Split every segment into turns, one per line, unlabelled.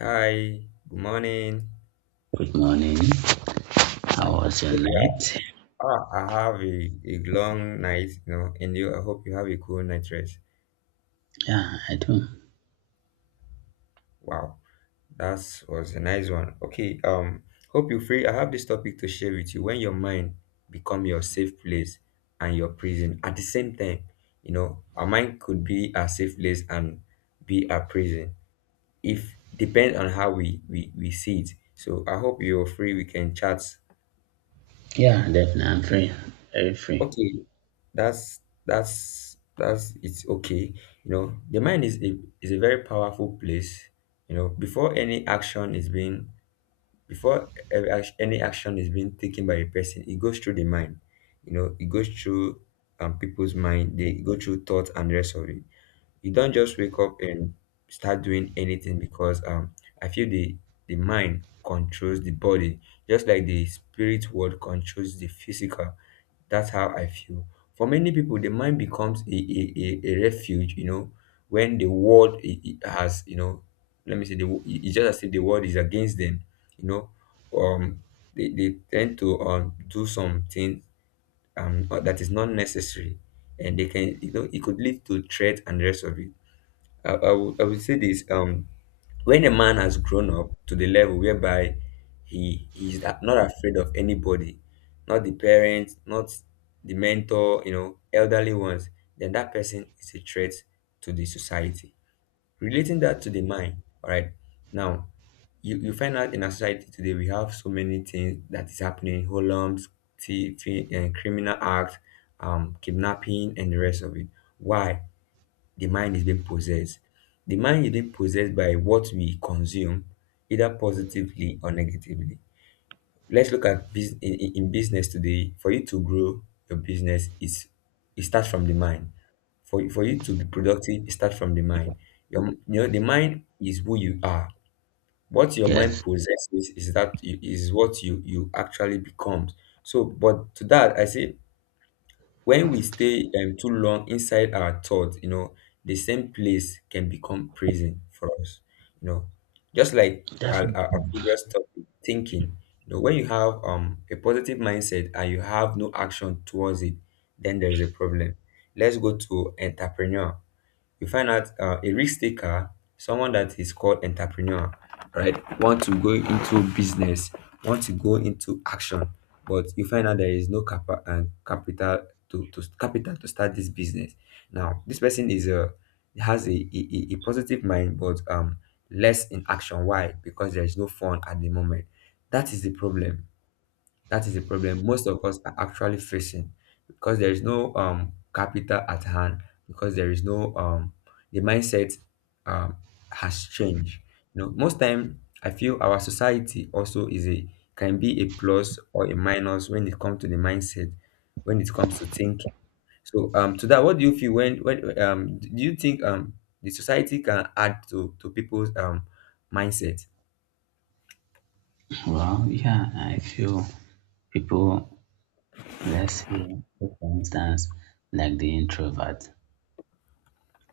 Hi, good morning.
Good morning. How was your
Hope you
night?
I have a long night, and I hope you have a cool night rest.
Yeah, I do.
Wow, that was a nice one. Okay, hope you're free. I have this topic to share with you. When your mind become your safe place and your prison at the same time, our mind could be our safe place and be our prison. If depends on how we see it. So I hope you're free. We can chat.
Yeah, definitely. I'm free. Very free.
Okay, that's that's it's okay. You know, the mind is a very powerful place. You know, before any action is being taken by a person, it goes through the mind. You know, it goes through people's mind. They go through thoughts and the rest of it. You don't just wake up and start doing anything because I feel the mind controls the body just like the spirit world controls the physical. That's how I feel. For many people, the mind becomes a refuge, when the world has, let me say, it's just as if the world is against them, you know. Um, they tend to do something that is not necessary, and they can, you know, it could lead to threat and the rest of it. I would say this. When a man has grown up to the level whereby he is not afraid of anybody, not the parents, not the mentor, elderly ones, then that person is a threat to the society. Relating that to the mind, all right. Now, you find out in our society today we have so many things that is happening, holums, thieving, and criminal acts, kidnapping, and the rest of it. Why? The mind is being possessed. The mind is being possessed by what we consume, either positively or negatively. Let's look at bus- in business today. For you to grow your business, it starts from the mind. For you to be productive, it starts from the mind. The mind is who you are. What your mind
Yes,
possesses is what you actually become. So, but to that, I say, when we stay too long inside our thoughts, the same place can become prison for us. You know, just like our,
definitely.
our, our previous topic, thinking. You know, when you have a positive mindset and you have no action towards it, then there is a problem. Let's go to entrepreneur. You find out a risk taker, someone that is called entrepreneur, right? Want to go into business, want to go into action, but you find out there is no capa- and capital to start this business. Now, this person is a has a positive mind, but less in action. Why? Because there is no fun at the moment. That is the problem. That is the problem most of us are actually facing because there is no capital at hand, because there is no the mindset um has changed. You know, most time I feel our society also is a can be a plus or a minus when it comes to the mindset, when it comes to thinking. So to that, what do you feel when do you think the society can add to people's mindset?
Well, yeah, I feel people, let's say, for instance, like the introvert.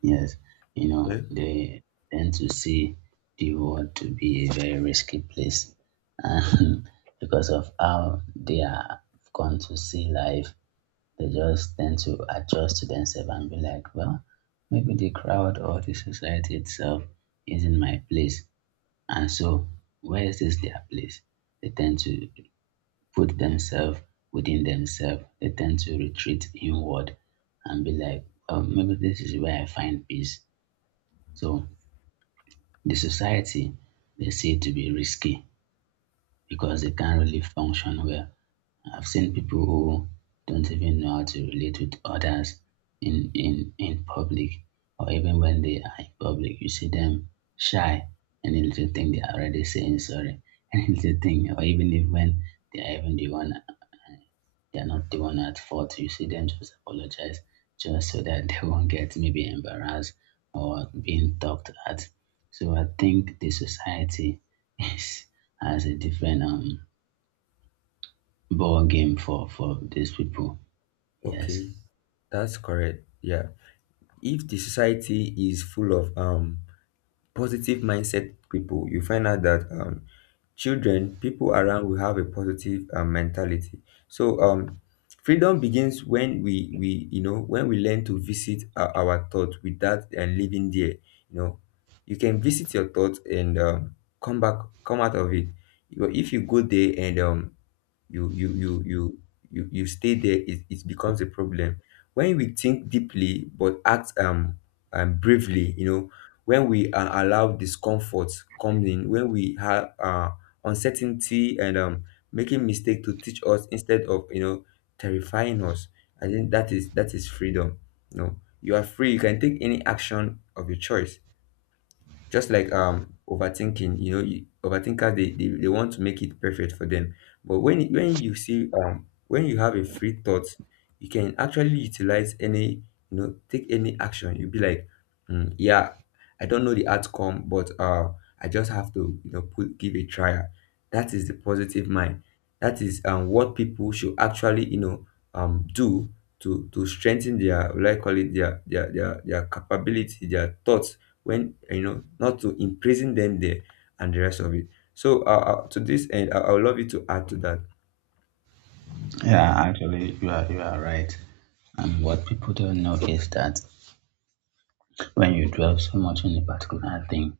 Yes, you
Yeah.
know, they tend to see the world to be a very risky place and because of how they are gone to see life they just tend to adjust to themselves and be like, well, maybe the crowd or the society itself isn't my place. And so, where is this their place? They tend to put themselves within themselves. They tend to retreat inward and be like, oh, maybe this is where I find peace. So, the society, they see it to be risky because they can't really function well. I've seen people who don't even know how to relate with others in public or even when they are in public, you see them shy. Any little thing they are already saying sorry. Any little thing, or even if when they are even the one they are not the one at fault, you see them just apologize just so that they won't get maybe embarrassed or being talked at. So I think the society is has a different ball game for these people. Yes.
Okay, that's correct. Yeah. If the society is full of positive mindset people, you find out that children, people around will have a positive mentality. So freedom begins when we you know when we learn to visit our thought without and living there. You know, you can visit your thought and come out of it. But if you go there and you you you you you stay there, it becomes a problem. When we think deeply but act bravely, you know, when we allow discomfort come in, when we have uncertainty and making mistake to teach us instead of terrifying us, I think that is freedom. You know, you are free. You can take any action of your choice. Just like overthinking, overthinkers, they want to make it perfect for them. But when you have a free thought, you can actually utilize any you know take any action. You'll be like, "Mm, yeah, I don't know the outcome, but I just have to you know put give a trial." That is the positive mind. That is what people should actually do to strengthen their like call it their capability, their thoughts, when you know not to imprison them there and the rest of it. So to this end, I would love you to add to that.
Yeah, actually, you are right. And what people don't know is that when you dwell so much on a particular thing,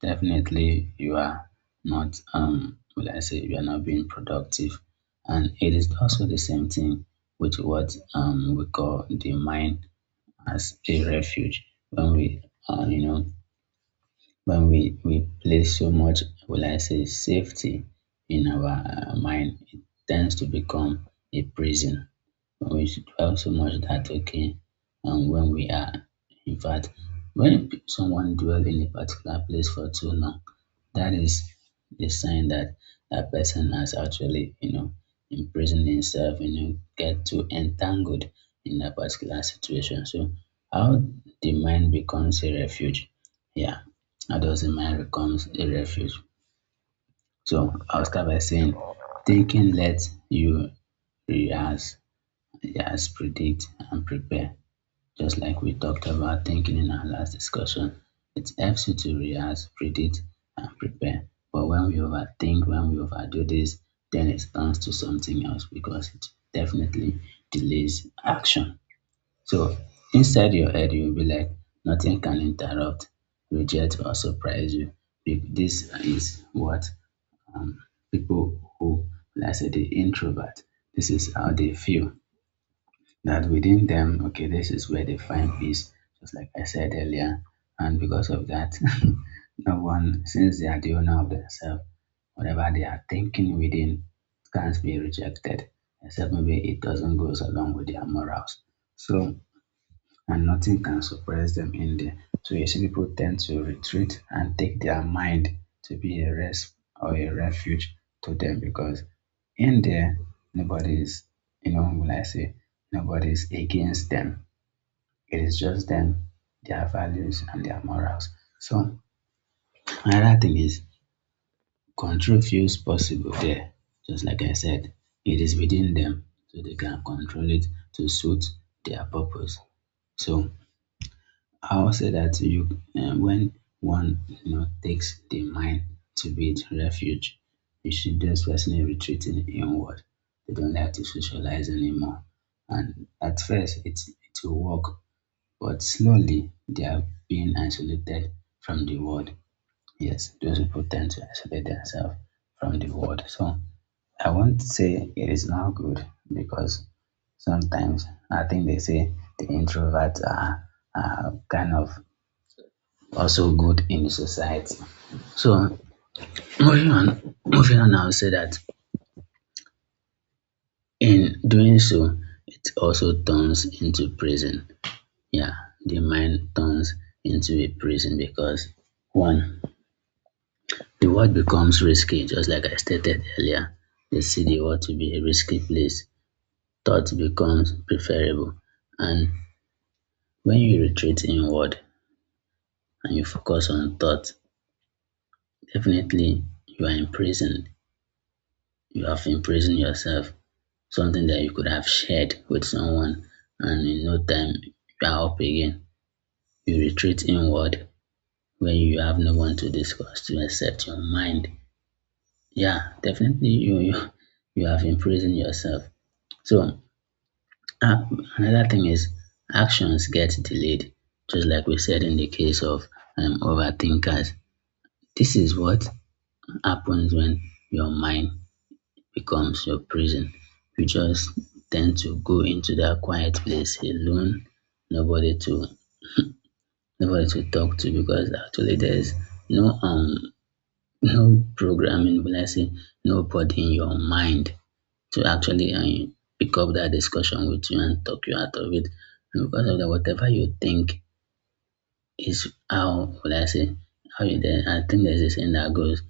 definitely you are not will I say you are not being productive. And it is also the same thing with what we call the mind as a refuge when we you know when we place so much will I say safety in our mind. It tends to become a prison. We should also note that, okay, when we are, in fact, when someone dwell in a particular place for too long, that is the sign that that person has actually, you know, imprisoned himself. You know, get too entangled in that particular situation. So how the mind becomes a refuge. Yeah, how does the mind becomes a refuge? So I'll start by saying thinking lets you rehearse. Yes, predict and prepare. Just like we talked about thinking in our last discussion, it helps you to react, predict, and prepare. But when we overthink, when we overdo this, then it turns to something else because it definitely delays action. So inside your head, you'll be like, nothing can interrupt, reject, or surprise you. This is what um, people who, let's say, the introvert, this is how they feel that within them, okay, this is where they find peace, just like I said earlier. And because of that, no one, since they are the owner of themselves, whatever they are thinking within can't be rejected, except maybe it doesn't go along with their morals. So and nothing can suppress them in there. So you see people tend to retreat and take their mind to be a rest or a refuge to them because in there nobody is, you know, will I say, nobody is against them. It is just them, their values and their morals. So another thing is control feels possible there. Just like I said, it is within them, so they can control it to suit their purpose. So I will say that when one, you know, takes the mind to be its refuge, you should just personally retreating inward. They don't have to socialize anymore. And at first, it will work, but slowly they are being isolated from the world. Yes, those people tend to isolate themselves from the world. So I won't say it is not good because sometimes I think they say the introverts are kind of also good in the society. So moving on, moving on, I'll say that in doing so, it also turns into prison. Yeah, the mind turns into a prison because one, the world becomes risky, just like I stated earlier. They see the world to be a risky place. Thought becomes preferable. And when you retreat inward and you focus on thought, definitely you are imprisoned. You have imprisoned yourself something that you could have shared with someone and in no time you are up again. You retreat inward when you have no one to discuss to accept your mind. Yeah, definitely you have imprisoned yourself. So uh, another thing is actions get delayed, just like we said in the case of overthinkers. This is what happens when your mind becomes your prison. You just tend to go into that quiet place alone, nobody to nobody to talk to because actually there's no no programming, but let's say nobody in your mind to actually pick up that discussion with you and talk you out of it. And because of that, whatever you think is how would I say how you then I think there's a saying that goes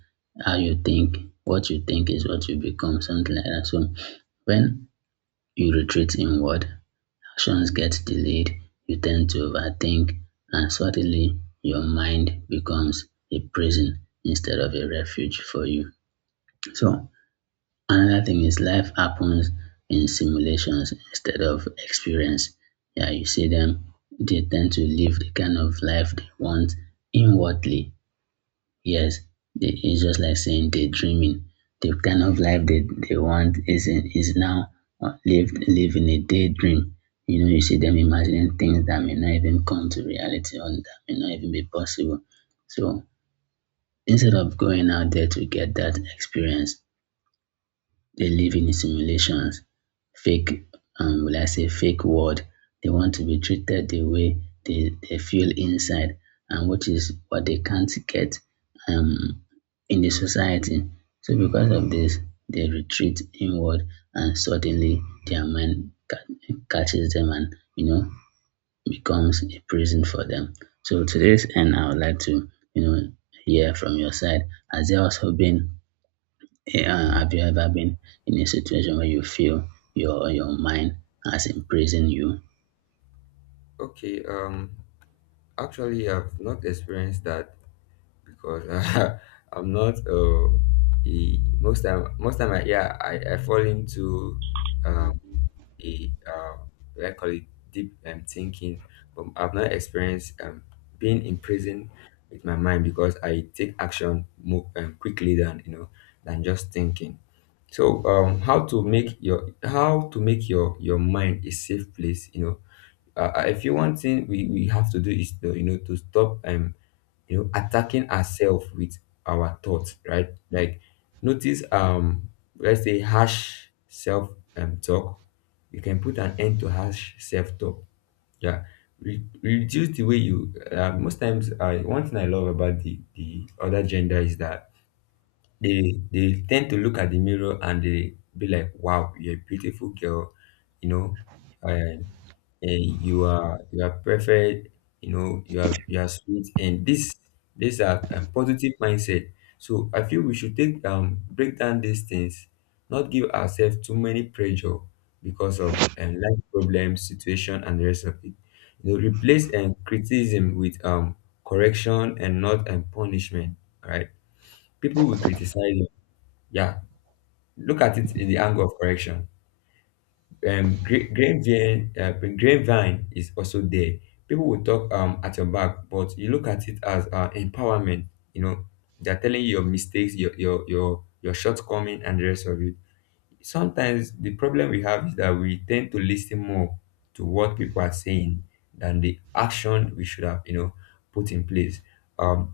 how you think what you think is what you become, something like that. So when you retreat inward, actions get delayed, you tend to overthink, and suddenly your mind becomes a prison instead of a refuge for you. So, another thing is life happens in simulations instead of experience. Yeah, you see them, they tend to live the kind of life they want inwardly. Yes, they, it's just like saying daydreaming. The kind of life that they want is now lived living a daydream. You know, you see them imagining things that may not even come to reality or that may not even be possible. So instead of going out there to get that experience, they live in simulations, fake, will I say, fake world. They want to be treated the way they feel inside, and which is what they can't get um, in the society. So, because of this, they retreat inward, and suddenly their mind catches them and, you know, becomes a prison for them. So, to this end, I would like to, you know, hear from your side. Has there also been yeah, have you ever been in a situation where you feel your mind has imprisoned you?
Okay, actually, I've not experienced that because I'm not most time yeah, I fall into Um. a what I call it deep thinking, but I've not experienced being in prison with my mind because I take action more quickly than you know than just thinking. So how to make your mind a safe place. If you want thing, we have to do is to stop attacking ourselves with our thoughts, right, like, notice, let's say harsh self talk. You can put an end to harsh self talk, yeah. Reduce the way you most times I one thing I love about the other gender is that they tend to look at the mirror, and they be like, "Wow, you're a beautiful girl, you know, uh, and you are perfect. You know, you are sweet." And this these are positive mindset. So I feel we should take break down these things, not give ourselves too many pressure because of life problems situation and the rest of it. You know, replace criticism with correction and not punishment. All right, people will criticize you, yeah. Look at it in the angle of correction. um gra- grapevine uh, grapevine is also there. People will talk at your back, but you look at it as empowerment. You know, they're telling you your mistakes, your shortcoming and the rest of it. Sometimes the problem we have is that we tend to listen more to what people are saying than the action we should have, put in place. um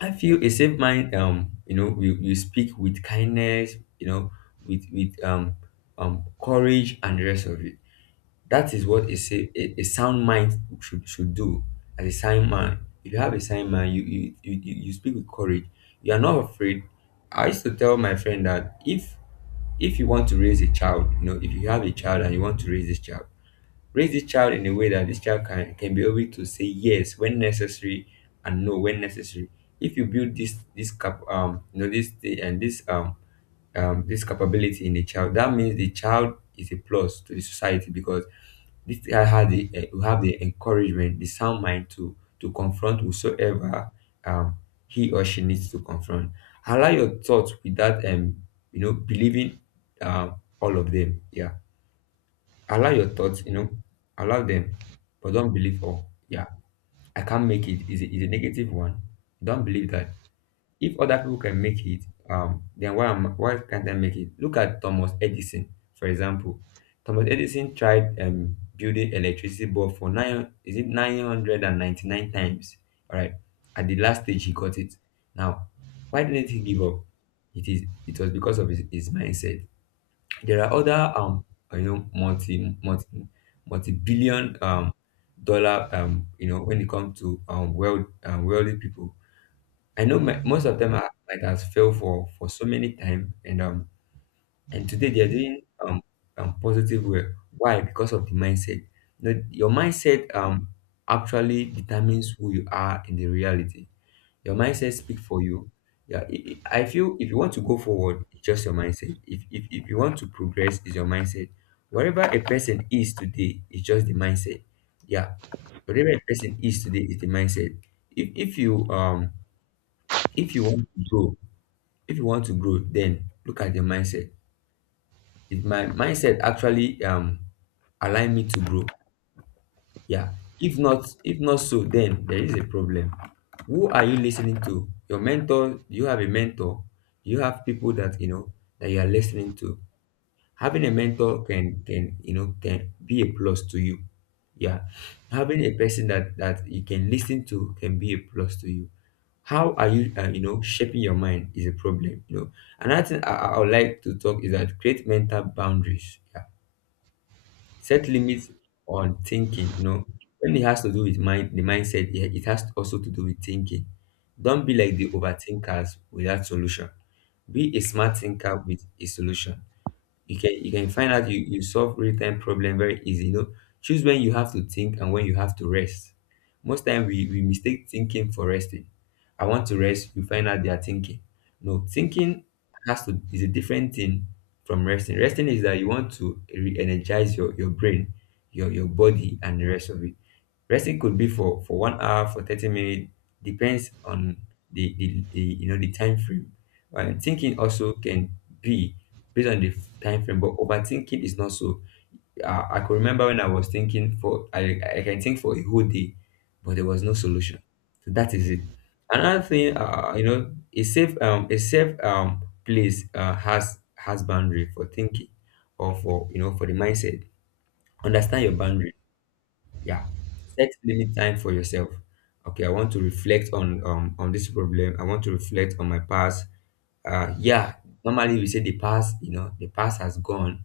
I feel a safe mind, we speak with kindness, you know, with courage and the rest of it. That is what a sound mind should do as a sound mind. If you have a sound mind, you speak with courage. You are not afraid. I used to tell my friend that if you want to raise a child, you know, if you have a child and you want to raise this child in a way that this child can be able to say yes when necessary and no when necessary. If you build this this cap you know this thi- and this this capability in a child, that means the child is a plus to the society because this guy will have the encouragement, the sound mind to confront whosoever um he or she needs to confront. Allow your thoughts without believing all of them. Yeah, allow your thoughts. You know, allow them, but don't believe all. Yeah, "I can't make it" is a negative one. Don't believe that. If other people can make it, then why can't I make it? Look at Thomas Edison, for example. Thomas Edison tried building electricity bulb for nine is it 999 times. All right, at the last stage he got it. Now, why didn't he give up? It was because of his mindset. There are other you know multi multi multi billion dollar when it comes to world wealthy people. I know most of them are like has failed for so many time and today they are doing positive way. Why? Because of the mindset. No, your mindset actually determines who you are in the reality. Your mindset speak for you. Yeah, I feel if you want to go forward, it's just your mindset. If you want to progress, it's your mindset. Wherever a person is today, it's just the mindset. Yeah, whatever a person is today is the mindset. If if you um if you want to grow if you want to grow then look at your mindset. Is my mindset actually align me to grow? Yeah. If not, so then there is a problem. Who are you listening to? Your mentor? Do you have a mentor? Do you have people that you know, that you are listening to? Having a mentor can you know can be a plus to you. Yeah. Having a person that you can listen to can be a plus to you. How are you, you know shaping your mind is a problem. Another thing, I would like to talk is that create mental boundaries. Yeah. Set limits on thinking. When it has to do with mind the mindset, yeah, it has also to do with thinking. Don't be like the overthinkers without solution. Be a smart thinker with a solution. You can find out, you solve real-time problem very easy. Choose when you have to think and when you have to rest. Most time we mistake thinking for resting. I want to rest, you find out they are thinking. No, thinking has to is a different thing from resting. Resting is that you want to re-energize your brain, your body and the rest of it. Resting could be for 1 hour, for 30 minutes, depends on the the time frame. And thinking also can be based on the time frame. But overthinking is not so. I could remember when I was thinking for, I can think for a whole day, but there was no solution. So that is it. Another thing, a safe place, has boundary for thinking, or for the mindset. Understand your boundary. Yeah. Set limit time for yourself. Okay, I want to reflect on, this problem. I want to reflect on my past. Yeah, normally we say, the past, the past has gone.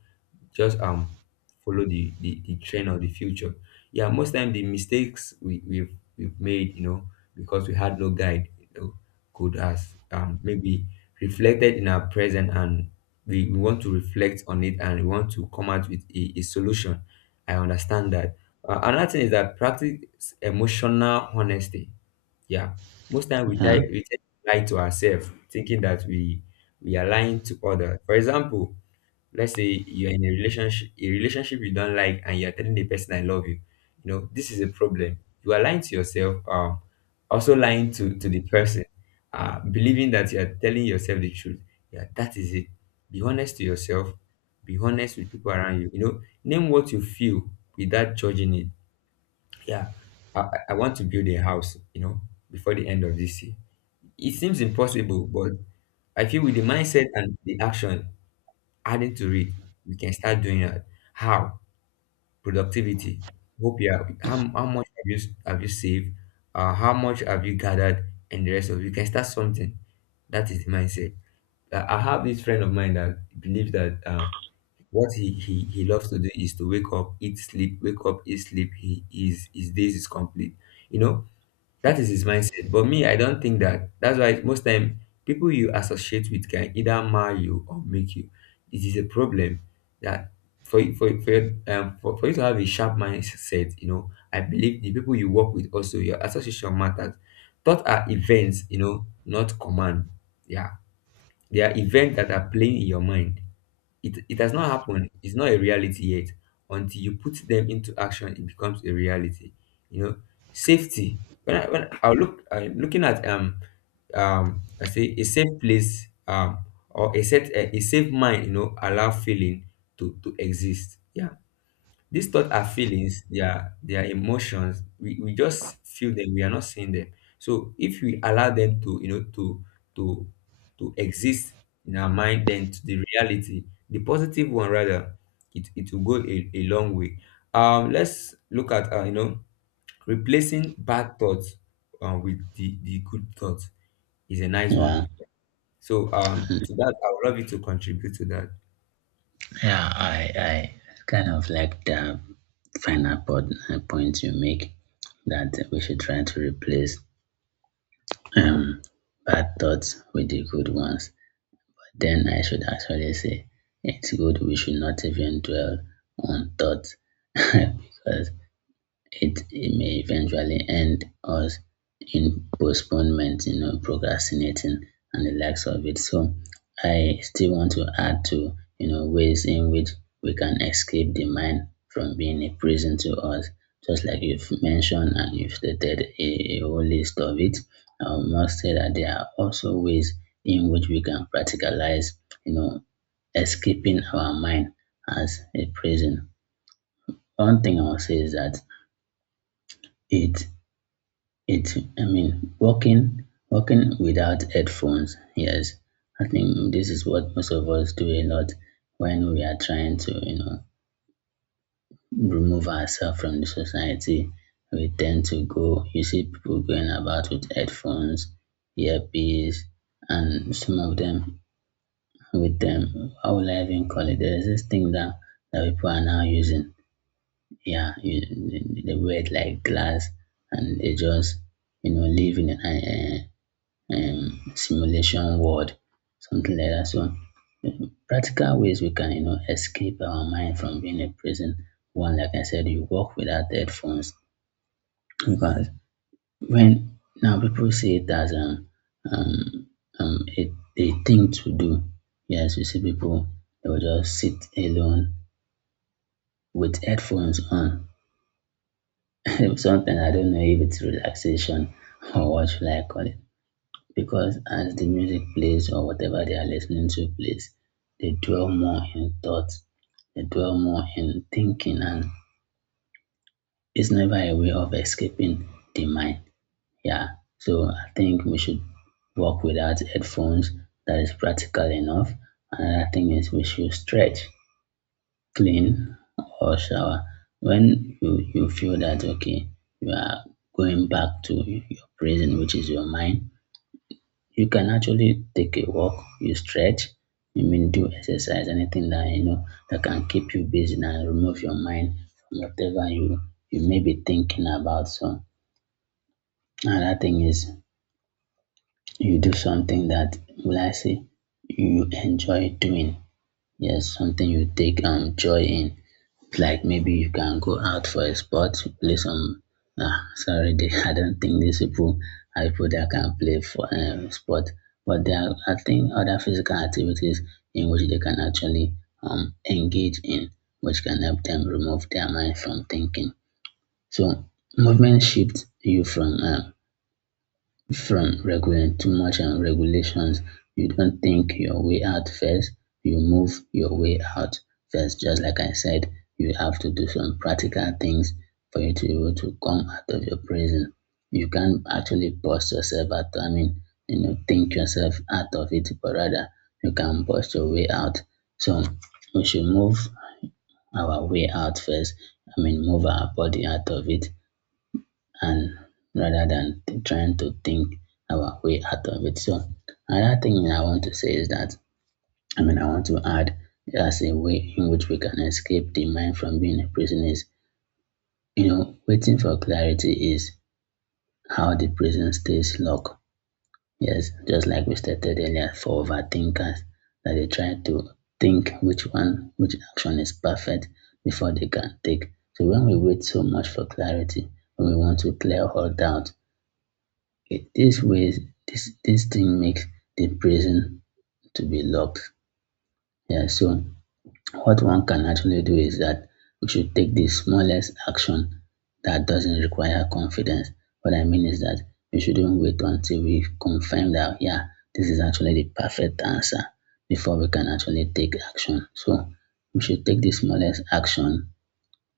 Just follow the trend of the future. Yeah, most time the mistakes we've made, because we had no guide, could has, maybe reflected in our present, and we want to reflect on it, and we want to come out with a solution. I understand that. Another thing is that practice emotional honesty. Yeah. Most time we
Yeah,
tie we tend to lie to ourselves, thinking that we are lying to others. For example, let's say you're in a relationship you don't like, and you're telling the person, I love you. You know, this is a problem. You are lying to yourself, also lying to the person, believing that you are telling yourself the truth. Yeah, that is it. Be honest to yourself. Be honest with people around you. You know, name what you feel without judging it. Yeah, I want to build a house, you know, before the end of this year. It seems impossible, but I feel with the mindset and the action adding to it, we can start doing that. How? Productivity. Hope you are, how much have you, saved? How much have you gathered and the rest of it. You can start something. That is the mindset. I have this friend of mine that believes that, what he loves to do is to wake up, eat, sleep, wake up, eat, sleep. His days is complete. You know, that is his mindset. But me, I don't think that. That's why most time people you associate with can either mar you or make you. It is a problem that, for you- for your, for you to have a sharp mindset, you know, I believe the people you work with, also your association matters. Thought are events, you know, not command. Yeah, they are events that are playing in your mind. It has not happened. It's not a reality yet. Until you put them into action, it becomes a reality. You know, safety. When I look, I'm looking at, I say a safe place, or a set, a safe mind. You know, allow feeling to exist. Yeah. These thoughts are feelings, they are emotions. We just feel them, we are not seeing them. So if we allow them to, you know, to to exist in our mind, then to the reality, the positive one rather, it will go a long way. Let's look at, replacing bad thoughts, with the good thoughts is a nice
yeah,
one. So, to that, I would love you to contribute to that.
yeah. I kind of like the final point, you make that we should try to replace um bad thoughts with the good ones. Then I should actually say it's good we should not even dwell on thoughts because it may eventually end us in postponement, you know, procrastinating and the likes of it. So I still want to add to, you know, ways in which we can escape the mind from being a prison to us, just like you've mentioned and you've stated a whole list of it. I must say that there are also ways in which we can practicalize, you know, escaping our mind as a prison. One thing I will say is that it It I mean, walking without headphones, yes. I think this is what most of us do a lot when we are trying to, you know, remove ourselves from the society. We tend to go, you see people going about with headphones, earpiece, and some of them with them, how will I even call it? There is this thing that people are now using. Yeah, they wear it like glass and they just, you know, live in a, simulation world, something like that. So practical ways we can, you know, escape our mind from being a prison. One, like I said, you walk without headphones because when now people see it as um, a thing to do. Yes, you see people they will just sit alone with headphones on. Sometimes I don't know if it's relaxation or what should I call it, because as the music plays or whatever they are listening to plays, they dwell more in thought, they dwell more in thinking, and it's never a way of escaping the mind. Yeah, so I think we should work without headphones. That is practical enough. Another thing is we should stretch, clean, or shower. When you feel that okay, you are going back to your prison, which is your mind, you can actually take a walk, you stretch, you mean do exercise, anything that you know that can keep you busy and remove your mind from whatever you you may be thinking about. So another thing is you do something that will I say you enjoy doing. Yes, something you take joy in. Like maybe you can go out for a sport, play some. Ah, sorry, they, I don't think these people are people that can play for sport, but there are, I think, other physical activities in which they can actually engage in, which can help them remove their mind from thinking. So, movement shifts you from regulating too much and regulations. You don't think your way out first, you move your way out first. Just like I said, you have to do some practical things for you to be able to come out of your prison. You can't actually boss yourself out. I mean, you know, think yourself out of it, but rather you can boss your way out. So we should move our way out first. I mean, move our body out of it and rather than trying to think our way out of it. So another thing I want to say is that I mean I want to add as a way in which we can escape the mind from being a prison is, you know, waiting for clarity is how the prison stays locked. Yes, just like we stated earlier for overthinkers that they try to think which action is perfect before they can take. So when we wait so much for clarity, when we want to clear all doubt, it this way, this thing makes the prison to be locked. Yeah. So what one can actually do is that we should take the smallest action that doesn't require confidence. What I mean is that we shouldn't wait until we confirm that, yeah, this is actually the perfect answer before we can actually take action. So we should take the smallest action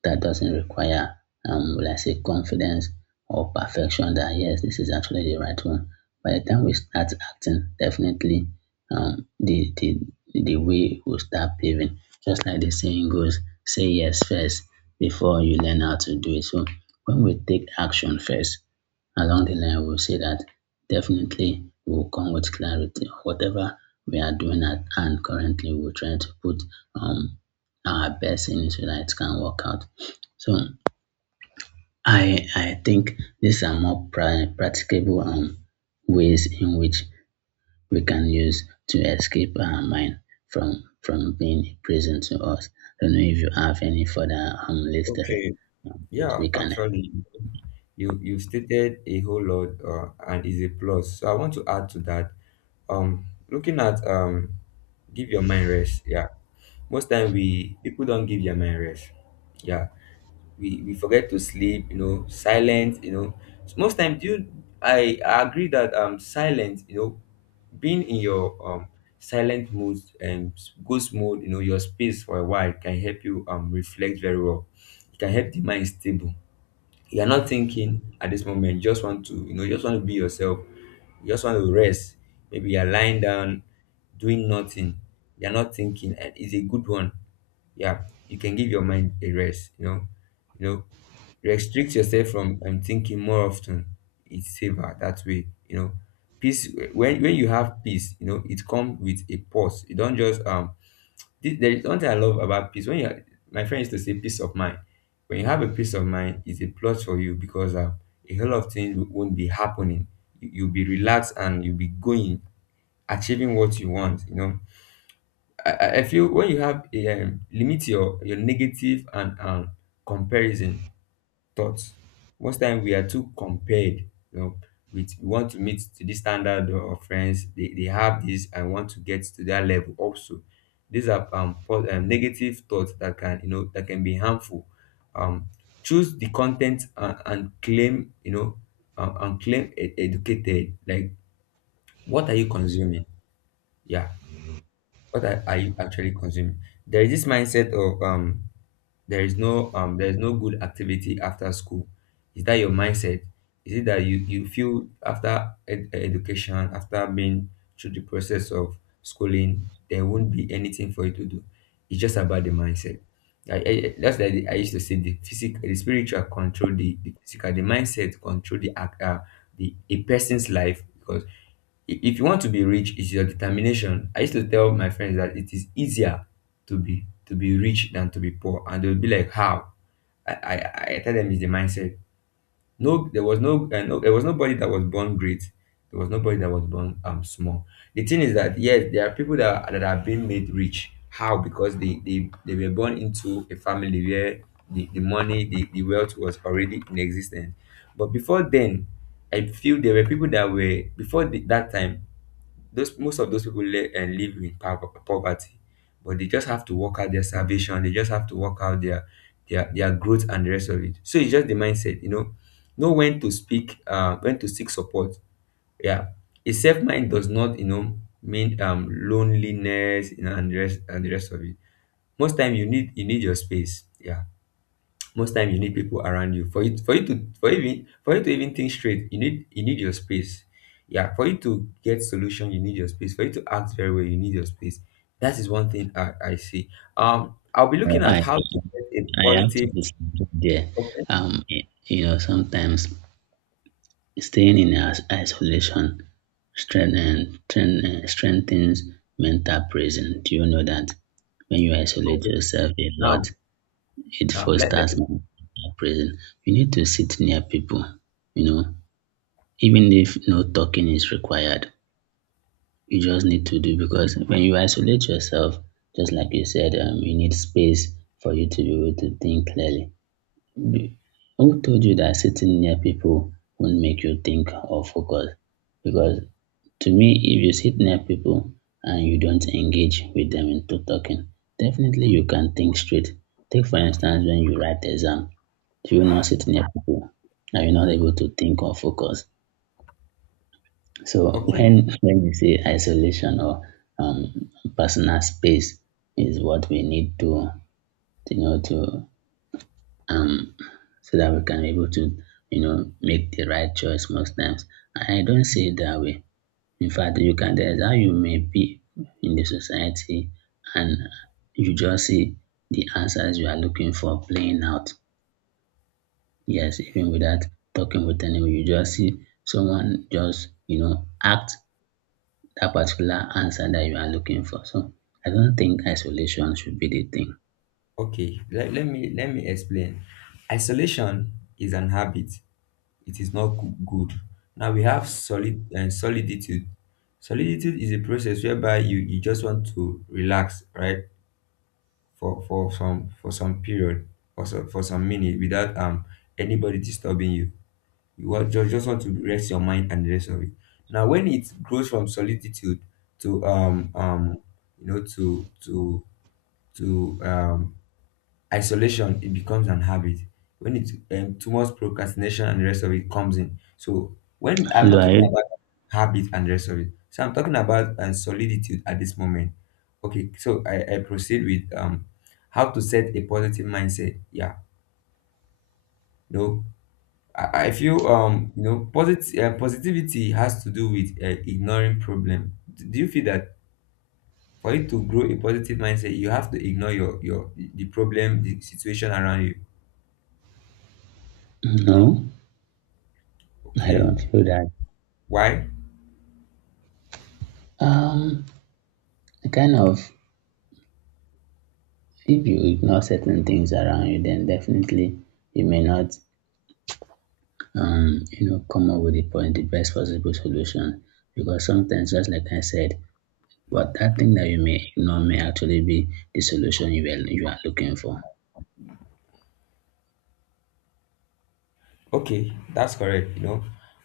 that doesn't require, will I say, confidence or perfection, that yes, this is actually the right one. By the time we start acting, definitely um the the the way will start paving. Just like the saying goes, say yes first before you learn how to do it. So when we take action first, along the line we'll see that definitely will come with clarity. Whatever we are doing at hand currently, we're trying to put um our best in it so that it can work out. So I think these are more practicable ways in which we can use to escape our mind from being a prison to us. I don't know if you have any further listed
Okay.
that
Yeah,
we can
actually, you stated a whole lot, and is a plus. So I want to add to that. Um, Looking at, give your mind rest. Yeah, most time we people don't give their mind rest. Yeah, we forget to sleep. You know, silence. You know, so most time, I agree that, silence. You know, being in your silent mode, and ghost mode. You know, your space for a while can help you reflect very well. It can help the mind stable. You're not thinking at this moment, you just want to, you just want to be yourself, you just want to rest. Maybe you're lying down, doing nothing, you're not thinking, and it's a good one. Yeah, you can give your mind a rest, you know. you know Restrict yourself from, thinking more often. It's safer that way. Peace. When you have peace, you know, it comes with a pause. You don't just, there is one thing I love about peace. My friend used to say, peace of mind. When you have a peace of mind, it's a plus for you because, a whole lot of things won't be happening. You'll be relaxed and you'll be going, achieving what you want. You know, I feel when you have a limit your negative and, comparison thoughts. Most time we are too compared, you know, with, we want to meet to this standard of friends. They have this and want to get to that level also. These are, negative thoughts that can, that can be harmful. Um, Choose the content, and claim, and claim educated. Like, what are you consuming? Yeah, what are you actually consuming? There is this mindset of, there is no good activity after school. Is that your mindset? Is it that you feel after, education, after being through the process of schooling, there won't be anything for you to do. It's just about the mindset. That's like I used to say, the physical, the spiritual control the physical, the mindset control the act, the a person's life, because if you want to be rich, it's your determination. I used to tell my friends that it is easier to be rich than to be poor, and they would be like, how? I tell them, it's the mindset. No, there was no, no there was nobody that was born great. There was nobody that was born small. The thing is that, yes, there are people that that have been made rich. How? Because they were born into a family where the money, the wealth was already in existence. But before then, I feel there were people that were before that time. Those Most of those people le- and live in poverty. But they just have to work out their salvation, they just have to work out their growth and the rest of it. So it's just the mindset, you know when to speak, when to seek support. Yeah. A safe mind does not, mean loneliness, you know, and the rest, and the rest of it. Most time you need your space. Yeah, most time you need people around you, for you for you to for even for you to even think straight. You need your space. Yeah, for you to get solution, you need your space for you to act very well you need your space. That is one thing I see. I'll be
explore.
looking at how to get a
I have to
positive.
be something there.
Okay.
You know, sometimes staying in isolation strengthens mental prison. Do you know that? When you isolate
Okay.
yourself a lot,
now
it
now let,
fosters
let
present. You need to sit near people, you know, even if no talking is required, you just need to do. Because when you isolate yourself, just like you said, you need space for you to be able to think clearly. B- Who told you that sitting near people won't make you think or focus? Because to me, if you sit near people and you don't engage with them into talking, definitely you can think straight. Take for instance when you write exam, you are not sitting near people and you're not able to think or focus. So
Okay.
when you say isolation or um, personal space is what we need to, you know, to um, so that we can be able to, you know, make the right choice most times. I don't say it that way. In fact, you can, there's how you may be in the society and you just see the answers you are looking for playing out. Yes, even without talking with anyone, you just see someone just, you know, act that particular answer that you are looking for. So I don't think isolation should be the thing.
Let me explain. Isolation is an habit, it is not good. Now we have solid and soliditude. Soliditude is a process whereby you just want to relax, right? For some period or so, for some minute without anybody disturbing you. You want, just want to rest your mind and the rest of it. Now when it grows from soliditude to you know to to to um isolation, it becomes an habit when it's too much procrastination and the rest of it comes in. So when I'm
Hello,
not
are
talking
you?
about habit and the rest of it, so I'm talking about soliditude at this moment. Okay, so I proceed with how to set a positive mindset. Yeah. No, I feel you know positivity has to do with ignoring problem. Do you feel that for you to grow a positive mindset you have to ignore your the problem, the situation around you?
No, I
Okay,
don't feel that.
why?
Um, kind of, if you ignore certain things around you, then definitely you may not, you know, come up with the point, the best possible solution. Because sometimes, just like I said, what that thing that you may ignore may actually be the solution you are looking for.
Okay, that's correct. You know,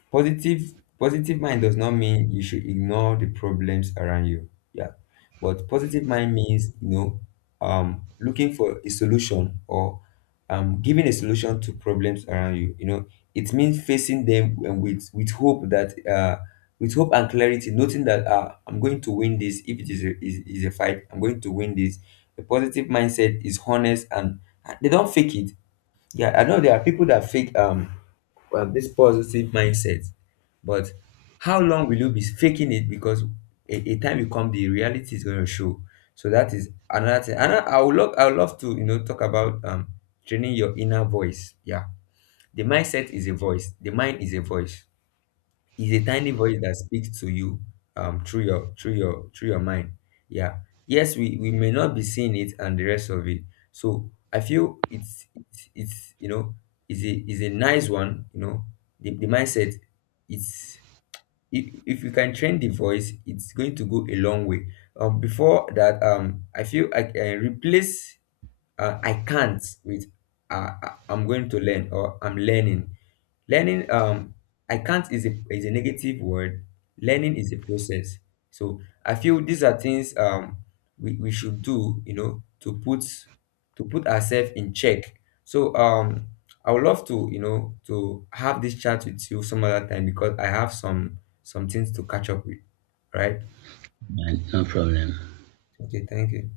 positive positive mind does not mean you should ignore the problems around you. Yeah. But positive mind means, you know, looking for a solution or giving a solution to problems around you. You know, it means facing them and with hope that with hope and clarity, noting that I'm going to win this. If it is a fight, I'm going to win this. The positive mindset is honest and they don't fake it. Yeah, I know there are people that fake well, this positive mindset. But how long will you be faking it? Because a time will come, the reality is going to show. So that is another thing. And I would love to, you know, talk about training your inner voice. Yeah, the mindset is a voice. The mind is a voice, is a tiny voice that speaks to you through your mind. Yeah. Yes, we may not be seeing it and the rest of it. So I feel it's you know is a nice one, you know, the mindset. It's, if you can train the voice, it's going to go a long way. Before that I feel I can replace I can't with I'm going to learn, or I'm learning. Learning, um, I can't is a, negative word. Learning is a process. So I feel these are things we should do, you know, to put ourselves in check. So I would love to, you know, to have this chat with you some other time because I have some things to catch up with. Right?
Right, no problem.
Okay, thank you.